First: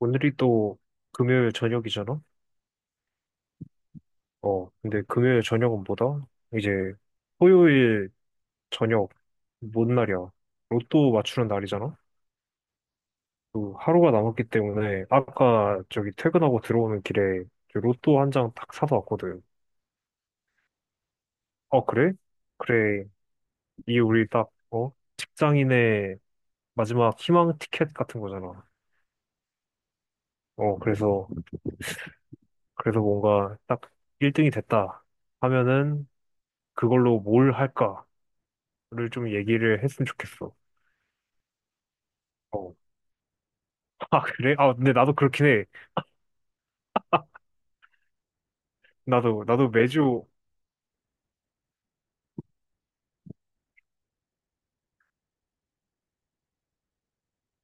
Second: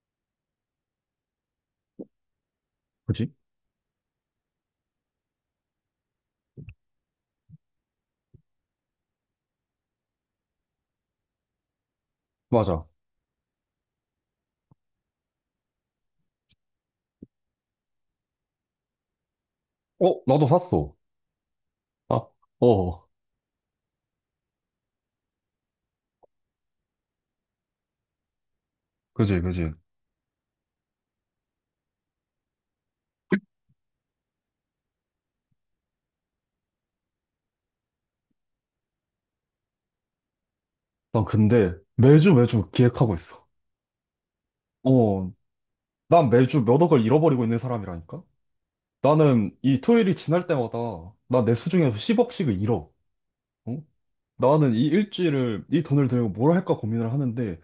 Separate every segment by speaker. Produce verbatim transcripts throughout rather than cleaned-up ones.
Speaker 1: 오늘이 또 금요일 저녁이잖아?
Speaker 2: 그지?
Speaker 1: 어, 근데 금요일 저녁은 뭐다? 이제 토요일 저녁, 뭔 날이야? 로또 맞추는 날이잖아?
Speaker 2: 맞아.
Speaker 1: 또 하루가 남았기 때문에 아까 저기 퇴근하고 들어오는 길에 저 로또 한 장 딱 사서 왔거든.
Speaker 2: 어, 나도 샀어.
Speaker 1: 어, 그래?
Speaker 2: 아,
Speaker 1: 그래.
Speaker 2: 어,
Speaker 1: 이 우리 딱, 어? 직장인의 마지막 희망 티켓 같은 거잖아.
Speaker 2: 그지, 그지.
Speaker 1: 어, 그래서, 그래서 뭔가 딱 일 등이 됐다 하면은 그걸로 뭘 할까? 를 좀 얘기를 했으면 좋겠어.
Speaker 2: 난 근데 매주 매주
Speaker 1: 어.
Speaker 2: 기획하고 있어.
Speaker 1: 아, 그래? 아, 근데 나도
Speaker 2: 어,
Speaker 1: 그렇긴 해.
Speaker 2: 난 매주 몇 억을 잃어버리고 있는 사람이라니까?
Speaker 1: 나도,
Speaker 2: 나는
Speaker 1: 나도
Speaker 2: 이 토요일이
Speaker 1: 매주,
Speaker 2: 지날 때마다 나 내 수중에서 십억씩을 잃어. 어? 나는 이 일주일을 이 돈을 들고 뭘 할까 고민을 하는데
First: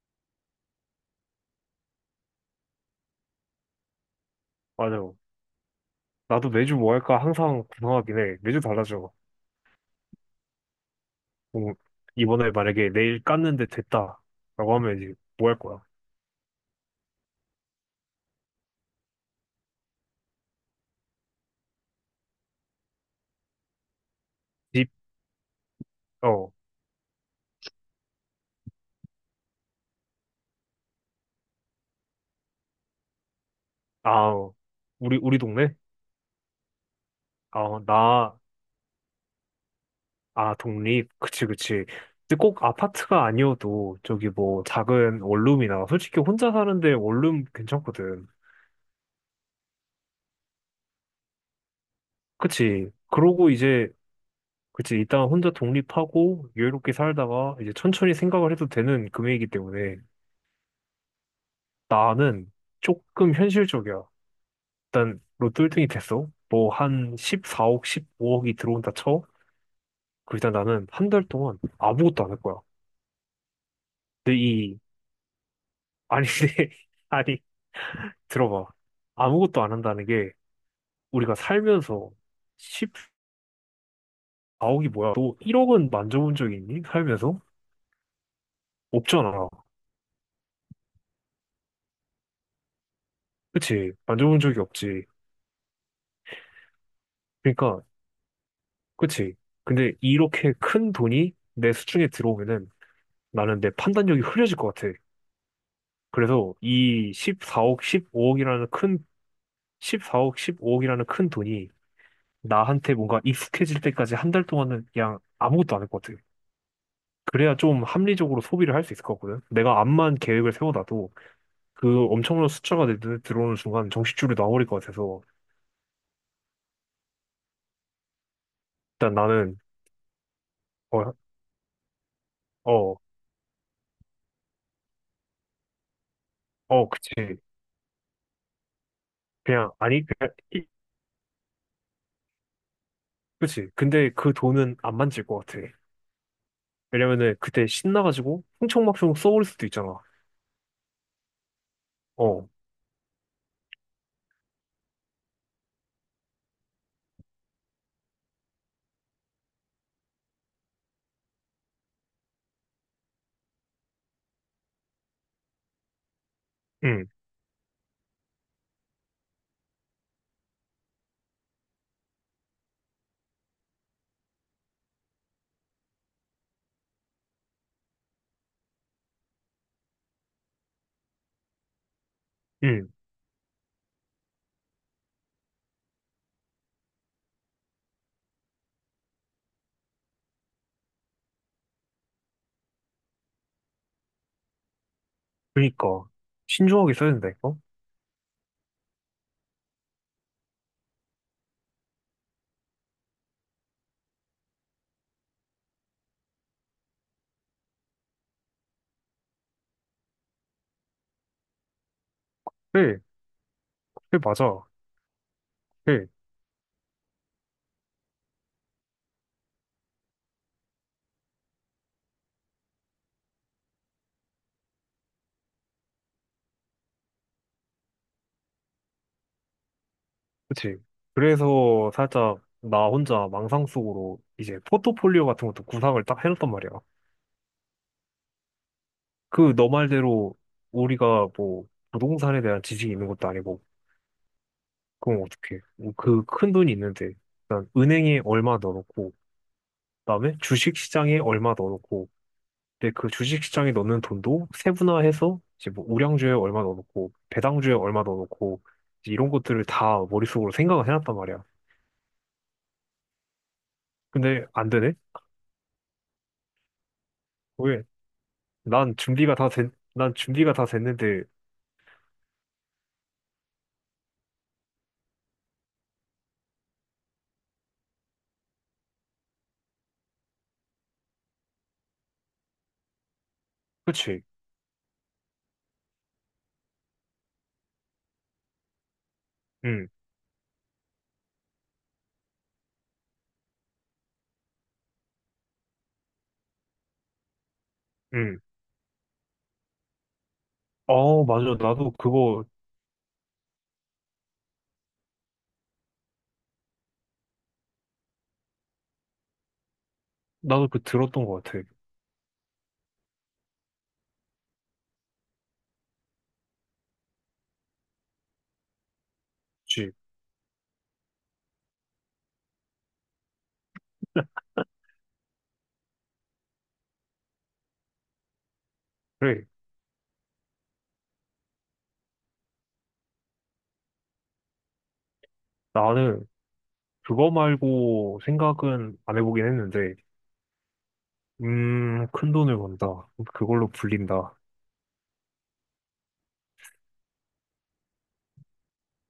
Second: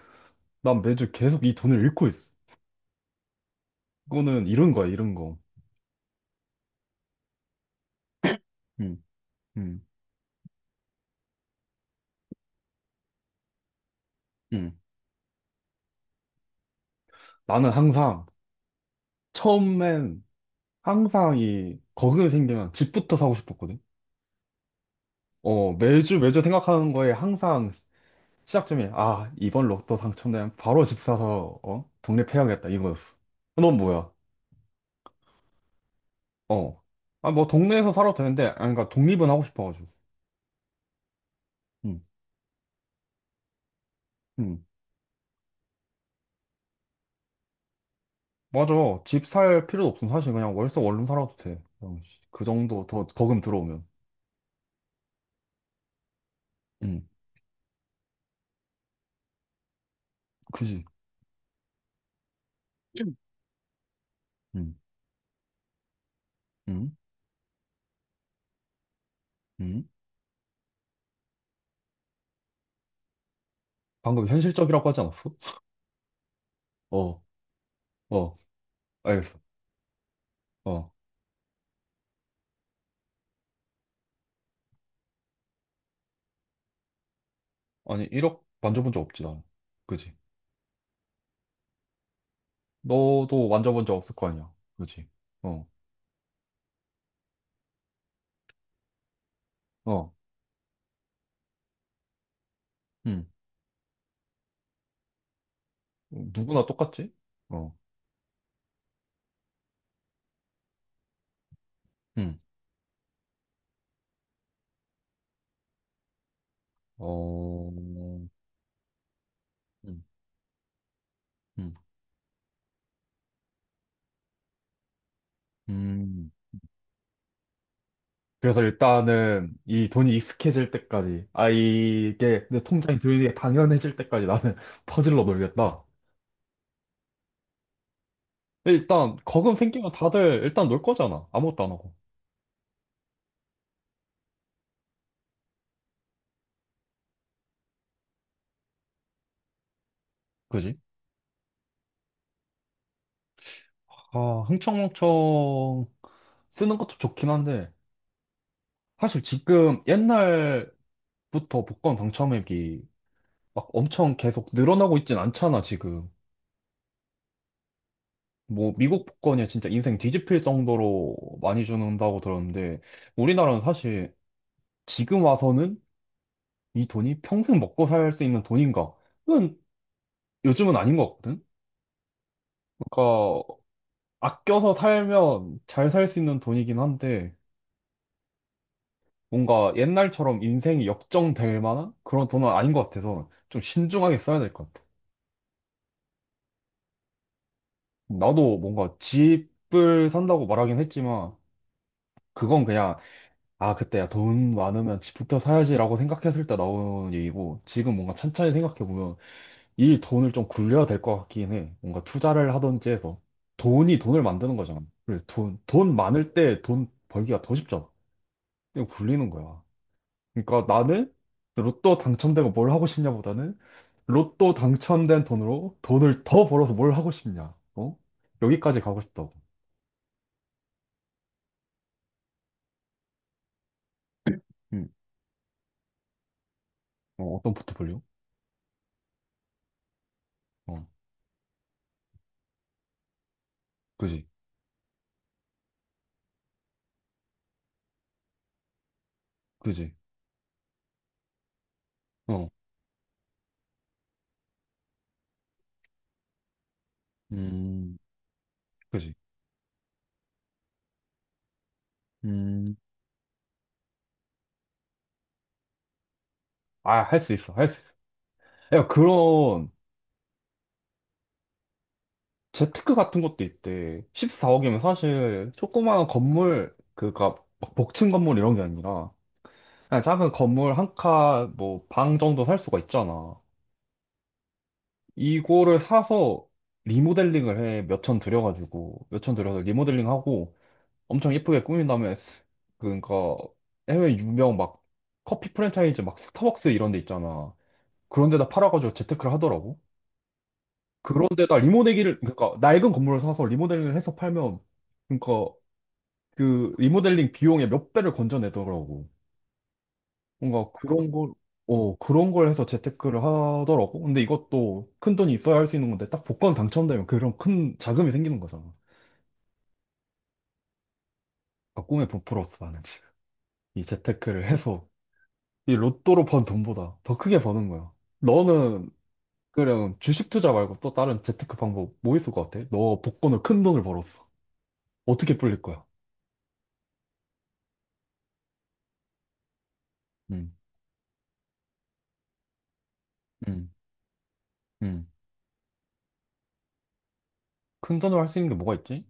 Speaker 2: 난 매주 계속 이 돈을 잃고 있어. 이거는 잃은 거야,
Speaker 1: 맞아.
Speaker 2: 잃은 거.
Speaker 1: 나도 매주 뭐 할까 항상 구성하긴 해. 매주
Speaker 2: 음,
Speaker 1: 달라져.
Speaker 2: 음,
Speaker 1: 뭐, 이번에 만약에 내일 깠는데 됐다. 라고
Speaker 2: 음.
Speaker 1: 하면 이제 뭐 할 거야?
Speaker 2: 나는 항상 처음엔 항상 이 거금이 생기면 집부터 사고 싶었거든.
Speaker 1: 집,
Speaker 2: 어, 매주 매주
Speaker 1: 어,
Speaker 2: 생각하는 거에 항상 시작점이, 아, 이번 로또 당첨되면 바로 집 사서, 어, 독립해야겠다, 이거였어. 어, 넌 뭐야?
Speaker 1: 아, 어. 우리, 우리 동네?
Speaker 2: 어. 아, 뭐,
Speaker 1: 아,
Speaker 2: 동네에서 살아도
Speaker 1: 나,
Speaker 2: 되는데, 아, 그러니까 독립은 하고 싶어가지고.
Speaker 1: 아, 독립. 그치, 그치.
Speaker 2: 응,
Speaker 1: 근데 꼭 아파트가 아니어도 저기
Speaker 2: 응.
Speaker 1: 뭐 작은 원룸이나 솔직히 혼자 사는데 원룸 괜찮거든.
Speaker 2: 맞아. 집 살 필요도 없음. 사실 그냥 월세 원룸 살아도 돼. 그냥 씨, 그 정도
Speaker 1: 그치.
Speaker 2: 더 거금
Speaker 1: 그러고
Speaker 2: 들어오면.
Speaker 1: 이제 그치, 일단 혼자 독립하고 여유롭게
Speaker 2: 응,
Speaker 1: 살다가 이제 천천히 생각을 해도 되는 금액이기 때문에
Speaker 2: 그지.
Speaker 1: 나는 조금 현실적이야.
Speaker 2: 응,
Speaker 1: 일단 로또 일 등이 됐어. 뭐
Speaker 2: 응,
Speaker 1: 한 십사 억, 십오 억이 들어온다 쳐.
Speaker 2: 응.
Speaker 1: 그 일단 나는 한 달 동안 아무것도 안 할 거야.
Speaker 2: 방금
Speaker 1: 근데 이,
Speaker 2: 현실적이라고 하지 않았어?
Speaker 1: 아니, 근데
Speaker 2: 어,
Speaker 1: 아니,
Speaker 2: 어,
Speaker 1: 들어봐.
Speaker 2: 알겠어.
Speaker 1: 아무것도 안 한다는 게
Speaker 2: 어.
Speaker 1: 우리가 살면서 십사 억이 뭐야? 너 일 억은 만져본 적이 있니? 살면서?
Speaker 2: 아니, 일억 만져본 적 없지, 나는.
Speaker 1: 없잖아.
Speaker 2: 그지? 너도 만져본
Speaker 1: 그치?
Speaker 2: 적 없을 거
Speaker 1: 만져본
Speaker 2: 아니야.
Speaker 1: 적이 없지.
Speaker 2: 그지? 어,
Speaker 1: 그러니까 그치? 근데
Speaker 2: 어,
Speaker 1: 이렇게 큰 돈이 내 수중에 들어오면은
Speaker 2: 음.
Speaker 1: 나는 내 판단력이 흐려질 것 같아. 그래서
Speaker 2: 누구나 똑같지?
Speaker 1: 이
Speaker 2: 어,
Speaker 1: 십사 억, 십오 억이라는 큰, 십사 억, 십오 억이라는 큰 돈이
Speaker 2: 음.
Speaker 1: 나한테 뭔가 익숙해질 때까지 한 달 동안은 그냥 아무것도 안 할 것 같아. 그래야
Speaker 2: 어,
Speaker 1: 좀
Speaker 2: 음,
Speaker 1: 합리적으로 소비를 할 수 있을 것 같거든. 내가
Speaker 2: 음,
Speaker 1: 암만 계획을 세워놔도 그 엄청난 숫자가 내 눈에 들어오는 순간 정신줄이 나와버릴 것 같아서
Speaker 2: 음. 그래서
Speaker 1: 일단
Speaker 2: 일단은
Speaker 1: 나는,
Speaker 2: 이 돈이 익숙해질
Speaker 1: 어,
Speaker 2: 때까지, 아, 이게 내
Speaker 1: 어,
Speaker 2: 통장에 돈이 당연해질 때까지 나는 퍼질러 놀겠다.
Speaker 1: 어, 그치.
Speaker 2: 일단, 거금
Speaker 1: 그냥,
Speaker 2: 생기면
Speaker 1: 아니, 그냥,
Speaker 2: 다들
Speaker 1: 이-
Speaker 2: 일단 놀 거잖아. 아무것도 안 하고.
Speaker 1: 그치. 근데 그 돈은 안 만질 것 같아. 왜냐면은 그때 신나가지고 흥청망청 써버릴 수도 있잖아.
Speaker 2: 그지?
Speaker 1: 어,
Speaker 2: 아, 흥청망청 쓰는 것도 좋긴 한데, 사실 지금 옛날부터 복권 당첨액이 막 엄청 계속 늘어나고 있진 않잖아, 지금.
Speaker 1: 응,
Speaker 2: 뭐, 미국 복권이 진짜 인생 뒤집힐 정도로 많이 주는다고 들었는데, 우리나라는 사실 지금 와서는 이 돈이 평생 먹고 살 수 있는 돈인가? 그건 요즘은 아닌 것 같거든?
Speaker 1: 응.
Speaker 2: 그러니까, 아껴서 살면 잘 살 수 있는 돈이긴 한데, 뭔가 옛날처럼 인생이 역정될 만한 그런 돈은 아닌 것 같아서 좀 신중하게 써야 될 것 같아.
Speaker 1: 그니까 신중하게 써야 된다니까.
Speaker 2: 나도 뭔가 집을 산다고 말하긴 했지만, 그건 그냥 아, 그때야 돈 많으면 집부터 사야지라고 생각했을 때 나온 얘기고, 지금 뭔가 천천히 생각해보면 이 돈을 좀 굴려야 될 것 같긴 해. 뭔가 투자를 하든지
Speaker 1: 그래,
Speaker 2: 해서. 돈이
Speaker 1: 그래
Speaker 2: 돈을 만드는
Speaker 1: 맞아.
Speaker 2: 거잖아. 그래, 돈, 돈
Speaker 1: 그래,
Speaker 2: 많을 때 돈 벌기가 더 쉽잖아. 그냥 굴리는 거야. 그러니까 나는 로또 당첨되고 뭘 하고 싶냐보다는 로또 당첨된 돈으로 돈을 더 벌어서 뭘 하고 싶냐. 어? 여기까지 가고 싶다고.
Speaker 1: 그치. 그래서 살짝 나 혼자 망상 속으로 이제
Speaker 2: 음.
Speaker 1: 포트폴리오 같은 것도 구상을 딱 해놨단 말이야.
Speaker 2: 어, 어떤 포트폴리오?
Speaker 1: 그 너 말대로
Speaker 2: 어,
Speaker 1: 우리가 뭐 부동산에 대한 지식이 있는 것도 아니고
Speaker 2: 그지,
Speaker 1: 그럼 어떡해. 뭐 그큰 돈이 있는데 일단 은행에 얼마 넣어놓고
Speaker 2: 그지.
Speaker 1: 그다음에 주식시장에 얼마 넣어놓고
Speaker 2: 어,
Speaker 1: 근데 그 주식시장에 넣는 돈도 세분화해서 이제 뭐 우량주에 얼마 넣어놓고 배당주에
Speaker 2: 음,
Speaker 1: 얼마 넣어놓고 이제
Speaker 2: 그지.
Speaker 1: 이런 것들을 다 머릿속으로 생각을 해놨단 말이야.
Speaker 2: 음,
Speaker 1: 근데 안 되네?
Speaker 2: 아, 할 수 있어, 할 수
Speaker 1: 왜?
Speaker 2: 있어. 야,
Speaker 1: 난 준비가 다
Speaker 2: 그런
Speaker 1: 된, 난 준비가 다 됐는데,
Speaker 2: 재테크 같은 것도 있대. 십사억이면 사실 조그마한 건물, 그니까 복층 건물 이런 게 아니라 그냥 작은 건물 한 칸, 뭐 방 정도 살 수가 있잖아.
Speaker 1: 그치?
Speaker 2: 이거를 사서 리모델링을 해. 몇 천 들여가지고 몇 천 들여서
Speaker 1: 응,
Speaker 2: 리모델링하고 엄청 예쁘게 꾸민 다음에 그러니까 해외 유명 막 커피 프랜차이즈 막 스타벅스 이런 데 있잖아. 그런
Speaker 1: 응.
Speaker 2: 데다 팔아가지고 재테크를 하더라고.
Speaker 1: 어, 맞아.
Speaker 2: 그런데다
Speaker 1: 나도
Speaker 2: 리모델링을
Speaker 1: 그거,
Speaker 2: 그러니까 낡은 건물을 사서 리모델링을 해서 팔면 그러니까 그 리모델링 비용의 몇 배를 건져내더라고.
Speaker 1: 나도
Speaker 2: 뭔가
Speaker 1: 그
Speaker 2: 그런
Speaker 1: 들었던
Speaker 2: 걸,
Speaker 1: 것 같아.
Speaker 2: 어, 그런 걸 해서 재테크를 하더라고. 근데 이것도 큰 돈이 있어야 할 수 있는 건데 딱 복권 당첨되면 그런 큰 자금이 생기는 거잖아.
Speaker 1: 그치?
Speaker 2: 그러니까 꿈에 부풀었어 나는 지금. 이 재테크를 해서 이 로또로 번 돈보다 더 크게 버는 거야. 너는
Speaker 1: 그래.
Speaker 2: 그냥 주식 투자 말고 또 다른 재테크 방법 뭐 있을 것 같아? 너 복권을 큰 돈을 벌었어. 어떻게 불릴 거야?
Speaker 1: 나는 그거 말고 생각은 안 해보긴 했는데,
Speaker 2: 응,
Speaker 1: 음, 큰 돈을 번다.
Speaker 2: 응.
Speaker 1: 그걸로 불린다.
Speaker 2: 음. 큰 돈으로 할 수 있는 게 뭐가 있지?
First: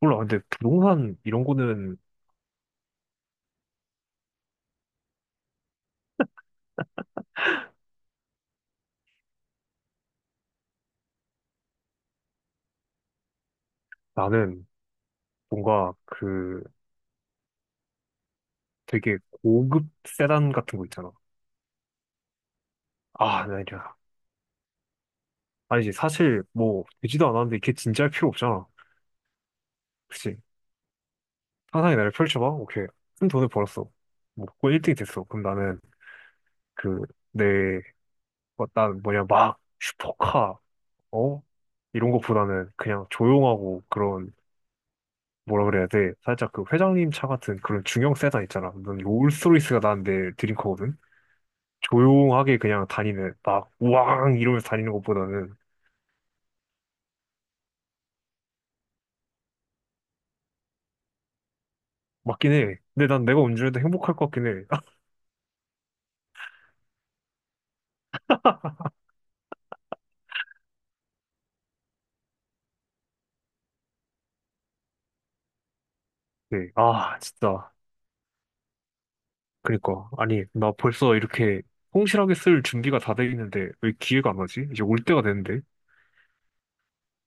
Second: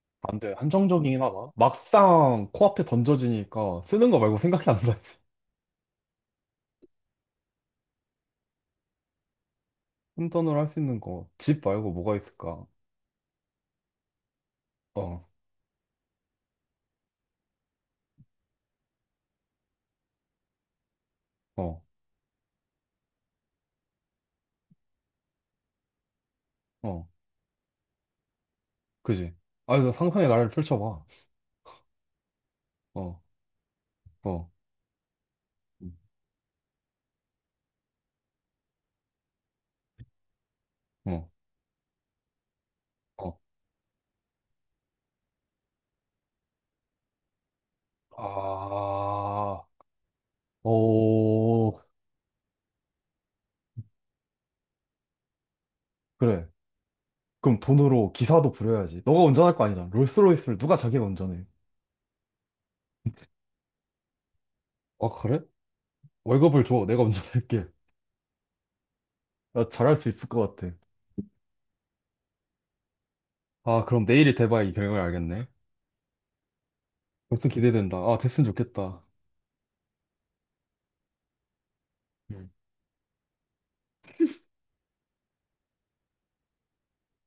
Speaker 1: 몰라. 근데
Speaker 2: 안 돼.
Speaker 1: 부동산
Speaker 2: 한정적이긴
Speaker 1: 이런
Speaker 2: 하다.
Speaker 1: 거는
Speaker 2: 막상 코앞에 던져지니까 쓰는 거 말고 생각이 안 나지. 큰 돈으로 할 수 있는 거. 집 말고 뭐가 있을까?
Speaker 1: 나는
Speaker 2: 어,
Speaker 1: 뭔가 그 되게 고급 세단 같은 거 있잖아.
Speaker 2: 어,
Speaker 1: 아, 나 이제 아니지 사실 뭐
Speaker 2: 어.
Speaker 1: 되지도 않았는데 이게 진짜 할 필요 없잖아.
Speaker 2: 그지? 아, 너 상상의
Speaker 1: 그치?
Speaker 2: 나를 펼쳐봐.
Speaker 1: 상상의 나를 펼쳐봐. 오케이.
Speaker 2: 어,
Speaker 1: 큰 돈을 벌었어.
Speaker 2: 어,
Speaker 1: 뭐고 일 등이 됐어. 그럼 나는
Speaker 2: 음,
Speaker 1: 그 내 뭐, 난 뭐냐 막 슈퍼카
Speaker 2: 어,
Speaker 1: 어 이런 거보다는 그냥
Speaker 2: 어.
Speaker 1: 조용하고 그런 뭐라 그래야 돼. 살짝 그 회장님 차 같은 그런 중형 세단 있잖아. 난
Speaker 2: 아,
Speaker 1: 롤스로이스가 난내 드림카거든.
Speaker 2: 오,
Speaker 1: 조용하게 그냥 다니는 막 우왕 이러면서 다니는 것보다는
Speaker 2: 그래. 그럼 돈으로 기사도 부려야지. 너가 운전할 거 아니잖아. 롤스로이스를 누가 자기가 운전해?
Speaker 1: 맞긴 해. 근데 난 내가 운전해도 행복할 것 같긴 해.
Speaker 2: 아, 그래? 월급을 줘. 내가 운전할게. 나 잘할 수 있을 것 같아. 아, 그럼 내일이 대박 이 경영을 알겠네.
Speaker 1: 네. 아,
Speaker 2: 데슨
Speaker 1: 진짜.
Speaker 2: 기대된다. 아, 데슨 좋겠다.
Speaker 1: 그니까. 아니, 나 벌써 이렇게 성실하게
Speaker 2: 음.
Speaker 1: 쓸 준비가 다 돼 있는데 왜 기회가 안 오지? 이제 올 때가 됐는데.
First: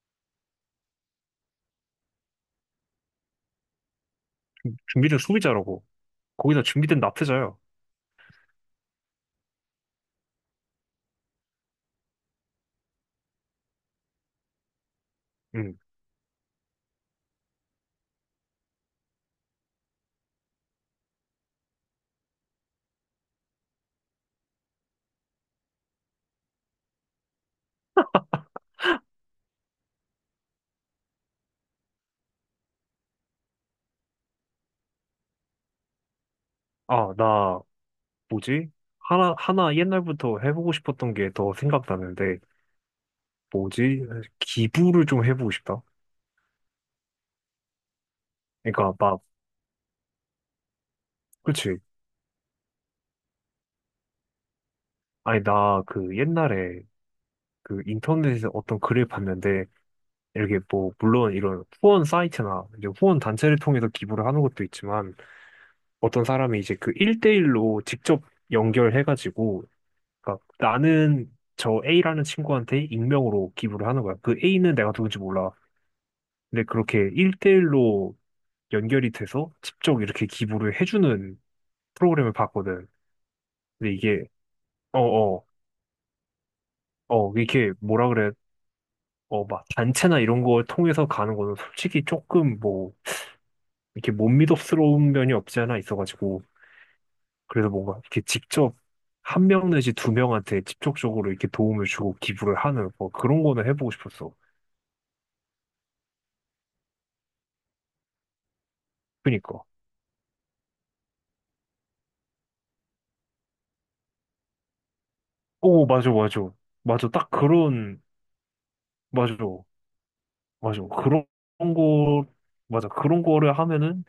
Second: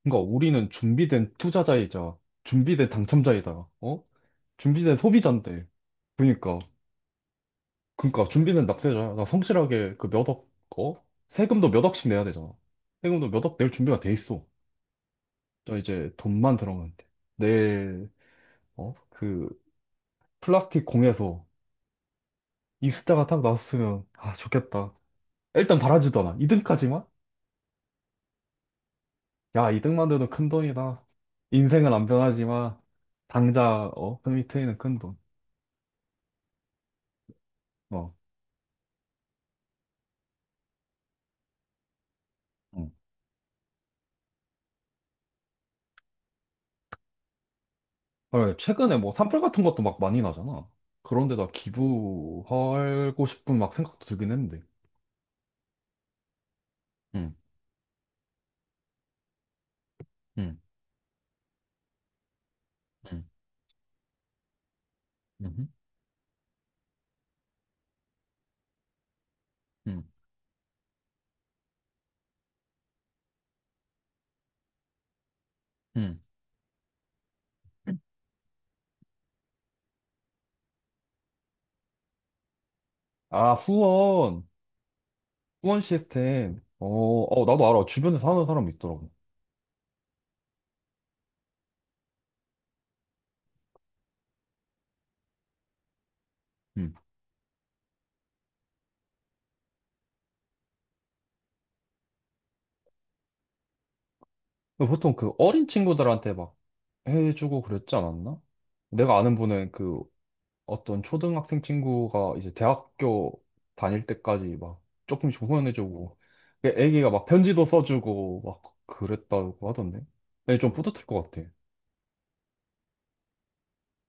Speaker 2: 그러니까 우리는 준비된 투자자이자 준비된 당첨자이다. 어?
Speaker 1: 준-
Speaker 2: 준비된
Speaker 1: 준비된
Speaker 2: 소비자인데.
Speaker 1: 소비자라고.
Speaker 2: 그러니까
Speaker 1: 거기다 준비된 납세자야.
Speaker 2: 그러니까 준비된 납세자야. 나 성실하게 그 몇 억, 어? 세금도 몇 억씩 내야 되잖아. 세금도 몇 억 낼 준비가 돼 있어. 자,
Speaker 1: 응.
Speaker 2: 이제 돈만 들어가면 돼. 내일 어? 그 플라스틱 공에서 이 숫자가 딱 나왔으면 아, 좋겠다. 일단 바라지도 않아. 이등까지만 야, 이득만 돼도 큰돈이다. 인생은 안 변하지만, 당장, 어, 흠이 트이는 큰돈.
Speaker 1: 아, 나,
Speaker 2: 어.
Speaker 1: 뭐지? 하나, 하나 옛날부터 해보고 싶었던 게 더 생각나는데,
Speaker 2: 응.
Speaker 1: 뭐지? 기부를 좀 해보고 싶다.
Speaker 2: 헐,
Speaker 1: 그러니까
Speaker 2: 최근에 뭐
Speaker 1: 막,
Speaker 2: 산불 같은 것도 막 많이 나잖아. 그런데다
Speaker 1: 그치.
Speaker 2: 기부하고 싶은 막 생각도 들긴 했는데.
Speaker 1: 아니, 나 그 옛날에
Speaker 2: 응.
Speaker 1: 그 인터넷에서 어떤 글을 봤는데,
Speaker 2: 응.
Speaker 1: 이렇게 뭐 물론 이런 후원 사이트나 이제 후원
Speaker 2: 응.
Speaker 1: 단체를 통해서 기부를 하는 것도 있지만
Speaker 2: 응.
Speaker 1: 어떤 사람이 이제 그일대일로 직접 연결해가지고
Speaker 2: 응.
Speaker 1: 그러니까 나는 저 에이라는 친구한테 익명으로 기부를 하는 거야. 그 에이는 내가 누군지 몰라.
Speaker 2: 응.
Speaker 1: 근데 그렇게 일대일로 연결이 돼서 직접 이렇게 기부를 해주는 프로그램을 봤거든.
Speaker 2: 아,
Speaker 1: 근데 이게
Speaker 2: 후원.
Speaker 1: 어어어
Speaker 2: 후원 시스템. 어, 어, 나도
Speaker 1: 이렇게
Speaker 2: 알아.
Speaker 1: 뭐라
Speaker 2: 주변에서
Speaker 1: 그래
Speaker 2: 하는 사람 있더라고.
Speaker 1: 어막 단체나 이런 걸 통해서 가는 거는 솔직히 조금 뭐 이렇게 못믿음스러운 면이 없지 않아 있어가지고
Speaker 2: 응.
Speaker 1: 그래서 뭔가 이렇게 직접 한 명 내지 두 명한테 직접적으로 이렇게 도움을 주고 기부를 하는 뭐 그런 거는 해보고 싶었어.
Speaker 2: 근데 보통 그 어린 친구들한테 막 해주고 그랬지 않았나? 내가 아는
Speaker 1: 그니까.
Speaker 2: 분은 그 어떤 초등학생 친구가 이제 대학교 다닐 때까지 막 조금씩
Speaker 1: 오, 맞아,
Speaker 2: 후원해주고
Speaker 1: 맞아.
Speaker 2: 그
Speaker 1: 맞아.
Speaker 2: 애기가 막
Speaker 1: 딱
Speaker 2: 편지도
Speaker 1: 그런,
Speaker 2: 써주고 막
Speaker 1: 맞아.
Speaker 2: 그랬다고 하던데 근데 좀
Speaker 1: 맞아.
Speaker 2: 뿌듯할
Speaker 1: 그런
Speaker 2: 것 같아
Speaker 1: 거, 맞아. 그런 거를 하면은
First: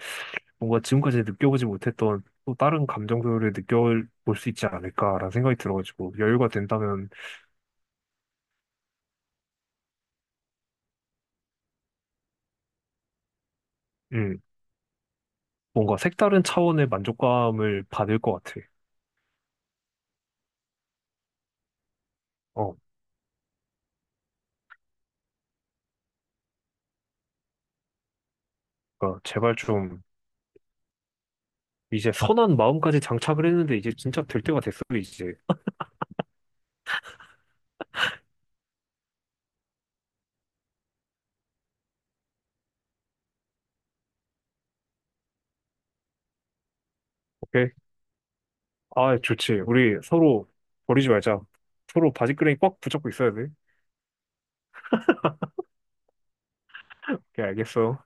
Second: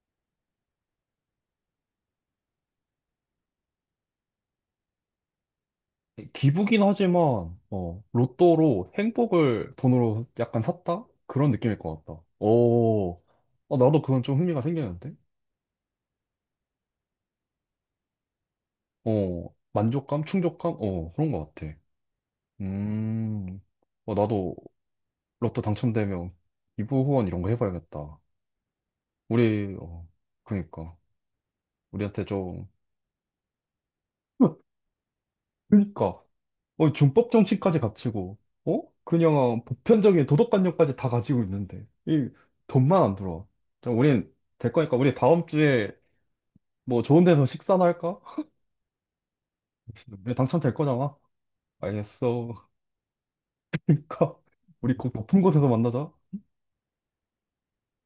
Speaker 1: 뭔가 지금까지 느껴보지 못했던 또 다른 감정들을 느껴볼 수 있지 않을까라는 생각이 들어가지고 여유가
Speaker 2: 기부긴
Speaker 1: 된다면,
Speaker 2: 하지만 어 로또로 행복을 돈으로 약간 샀다 그런 느낌일 것 같다 오 어, 나도 그건 좀
Speaker 1: 음,
Speaker 2: 흥미가 생기는데
Speaker 1: 뭔가 색다른 차원의 만족감을 받을 것 같아.
Speaker 2: 어 만족감 충족감 어 그런 것 같아
Speaker 1: 어,
Speaker 2: 음어 나도 로또 당첨되면 기부 후원 이런 거 해봐야겠다
Speaker 1: 그러니까 제발
Speaker 2: 우리,
Speaker 1: 좀
Speaker 2: 어, 그니까.
Speaker 1: 이제
Speaker 2: 우리한테
Speaker 1: 선한
Speaker 2: 좀,
Speaker 1: 마음까지 장착을 했는데 이제 진짜 될
Speaker 2: 어,
Speaker 1: 때가 됐어, 이제.
Speaker 2: 그니까. 어, 준법 정신까지 갖추고, 어? 그냥 보편적인 도덕관념까지 다 가지고 있는데, 이 돈만 안 들어와. 좀 우린 될 거니까, 우리 다음 주에 뭐 좋은 데서
Speaker 1: 오케이?
Speaker 2: 식사나 할까?
Speaker 1: 아, 좋지. 우리
Speaker 2: 우리
Speaker 1: 서로
Speaker 2: 당첨될
Speaker 1: 버리지
Speaker 2: 거잖아.
Speaker 1: 말자. 서로 바지끄레기
Speaker 2: 알겠어.
Speaker 1: 꽉 붙잡고 있어야 돼.
Speaker 2: 그니까, 우리 곧 높은 곳에서 만나자.
Speaker 1: 오케이, 알겠어.